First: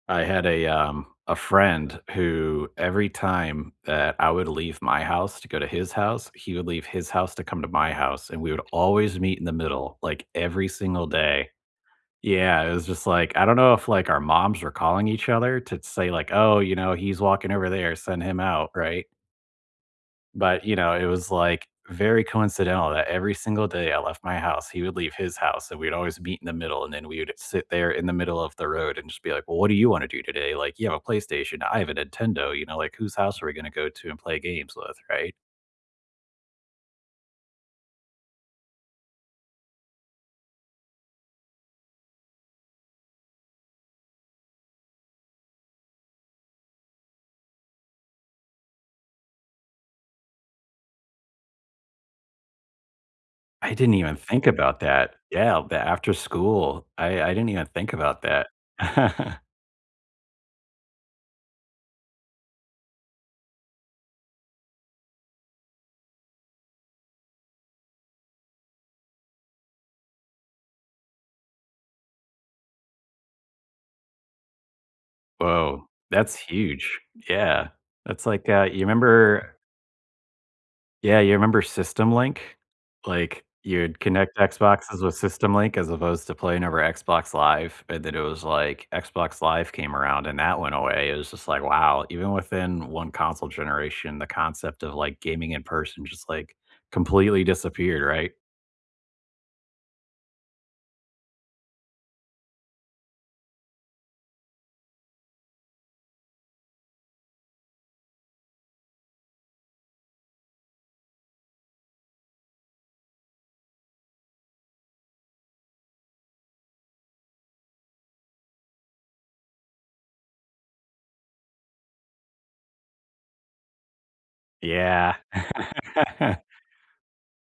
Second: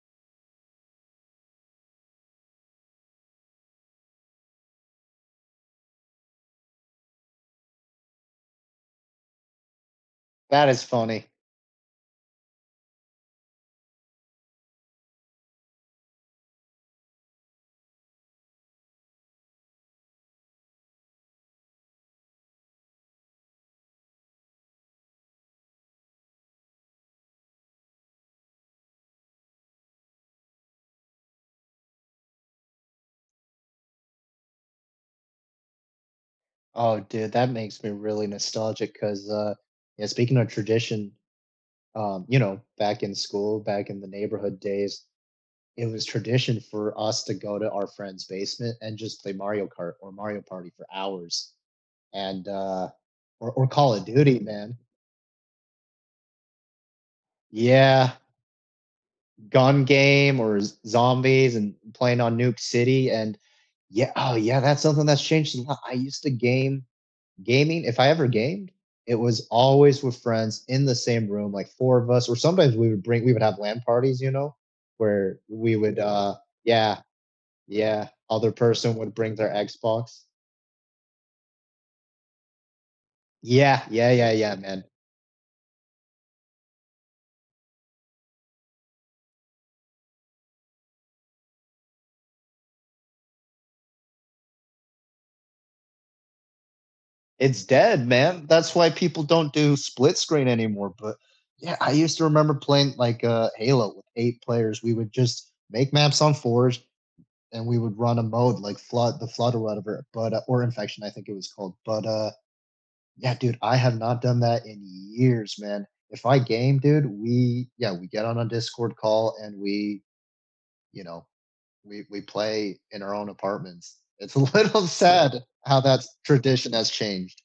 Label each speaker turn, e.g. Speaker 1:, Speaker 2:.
Speaker 1: I had a, um, a friend who every time that I would leave my house to go to his house, he would leave his house to come to my house, and we would always meet in the middle, like,
Speaker 2: That
Speaker 1: every
Speaker 2: is
Speaker 1: single
Speaker 2: funny.
Speaker 1: day. Yeah, it was just like, I don't know if, like, our moms were calling each other to t say, like, "Oh, you know, he's walking over there. Send him out." Right? But, you know, it was, like, very coincidental that every single day I left my house, he would leave his house, and we'd always meet in the middle, and then we would've sit there in the middle of the road and just be like, "Well, what do you wanna do today?" Like, "You have a PlayStation. I have a Nintendo." You know? Like, "Whose house are we gonna go to and play games with?" Right?
Speaker 2: Oh, dude, that makes me really nostalgic 'cause, uh, eh, speaking of tradition, um, you know, back in school, back in the neighborhood days, it was tradition for us to go to our friend's basement and just play Mario Kart or Mario Party for hours and, uh or or
Speaker 1: I didn't
Speaker 2: Call of
Speaker 1: even
Speaker 2: Duty,
Speaker 1: think
Speaker 2: man.
Speaker 1: about that. Yeah, the after-school, I I didn't even think
Speaker 2: Yeah.
Speaker 1: about that.
Speaker 2: Gun game or Z Zombies!!! and playing on Nuke City and yea oh yeah, that's something that's changed a lot. I used to game gaming if I ever gamed, it was always with friends in the same room, like 4 of us, or sometimes we would bring we would have LAN parties, you know, where we
Speaker 1: Whoa.
Speaker 2: would, uh
Speaker 1: That's huge.
Speaker 2: yeah,
Speaker 1: Yeah.
Speaker 2: yeah.
Speaker 1: That's like,
Speaker 2: Other
Speaker 1: uh, you
Speaker 2: person would bring their
Speaker 1: remember
Speaker 2: Xbox.
Speaker 1: Yeah, you remember SystemLink? Like,
Speaker 2: Yeah.
Speaker 1: you'd
Speaker 2: Yeah, yeah,
Speaker 1: connect
Speaker 2: yeah, man.
Speaker 1: Xboxes with SystemLink as opposed to playing over Xbox Live, and then it was like, Xbox Live came around, and that went away. It was just like, wow, even within 1 console generation, the concept of, like, gaming in person just, like, completely
Speaker 2: It's
Speaker 1: disappeared,
Speaker 2: dead,
Speaker 1: right?
Speaker 2: man. That's why people don't do split screen anymore, but, yeah, I used to remember playing, like, uh, Halo with 8 players, we would just make maps on fours, and we would run a mode like Flood The Flood or whatever, but, uh or Infection, I think it was called, but, uh, yeah, dude, I have not done that in years, man. If I game, dude, we yeah get on a Discord call and we you know, we we play in our own apartments. It's a little
Speaker 1: Yeah.
Speaker 2: sad how that tradition has changed.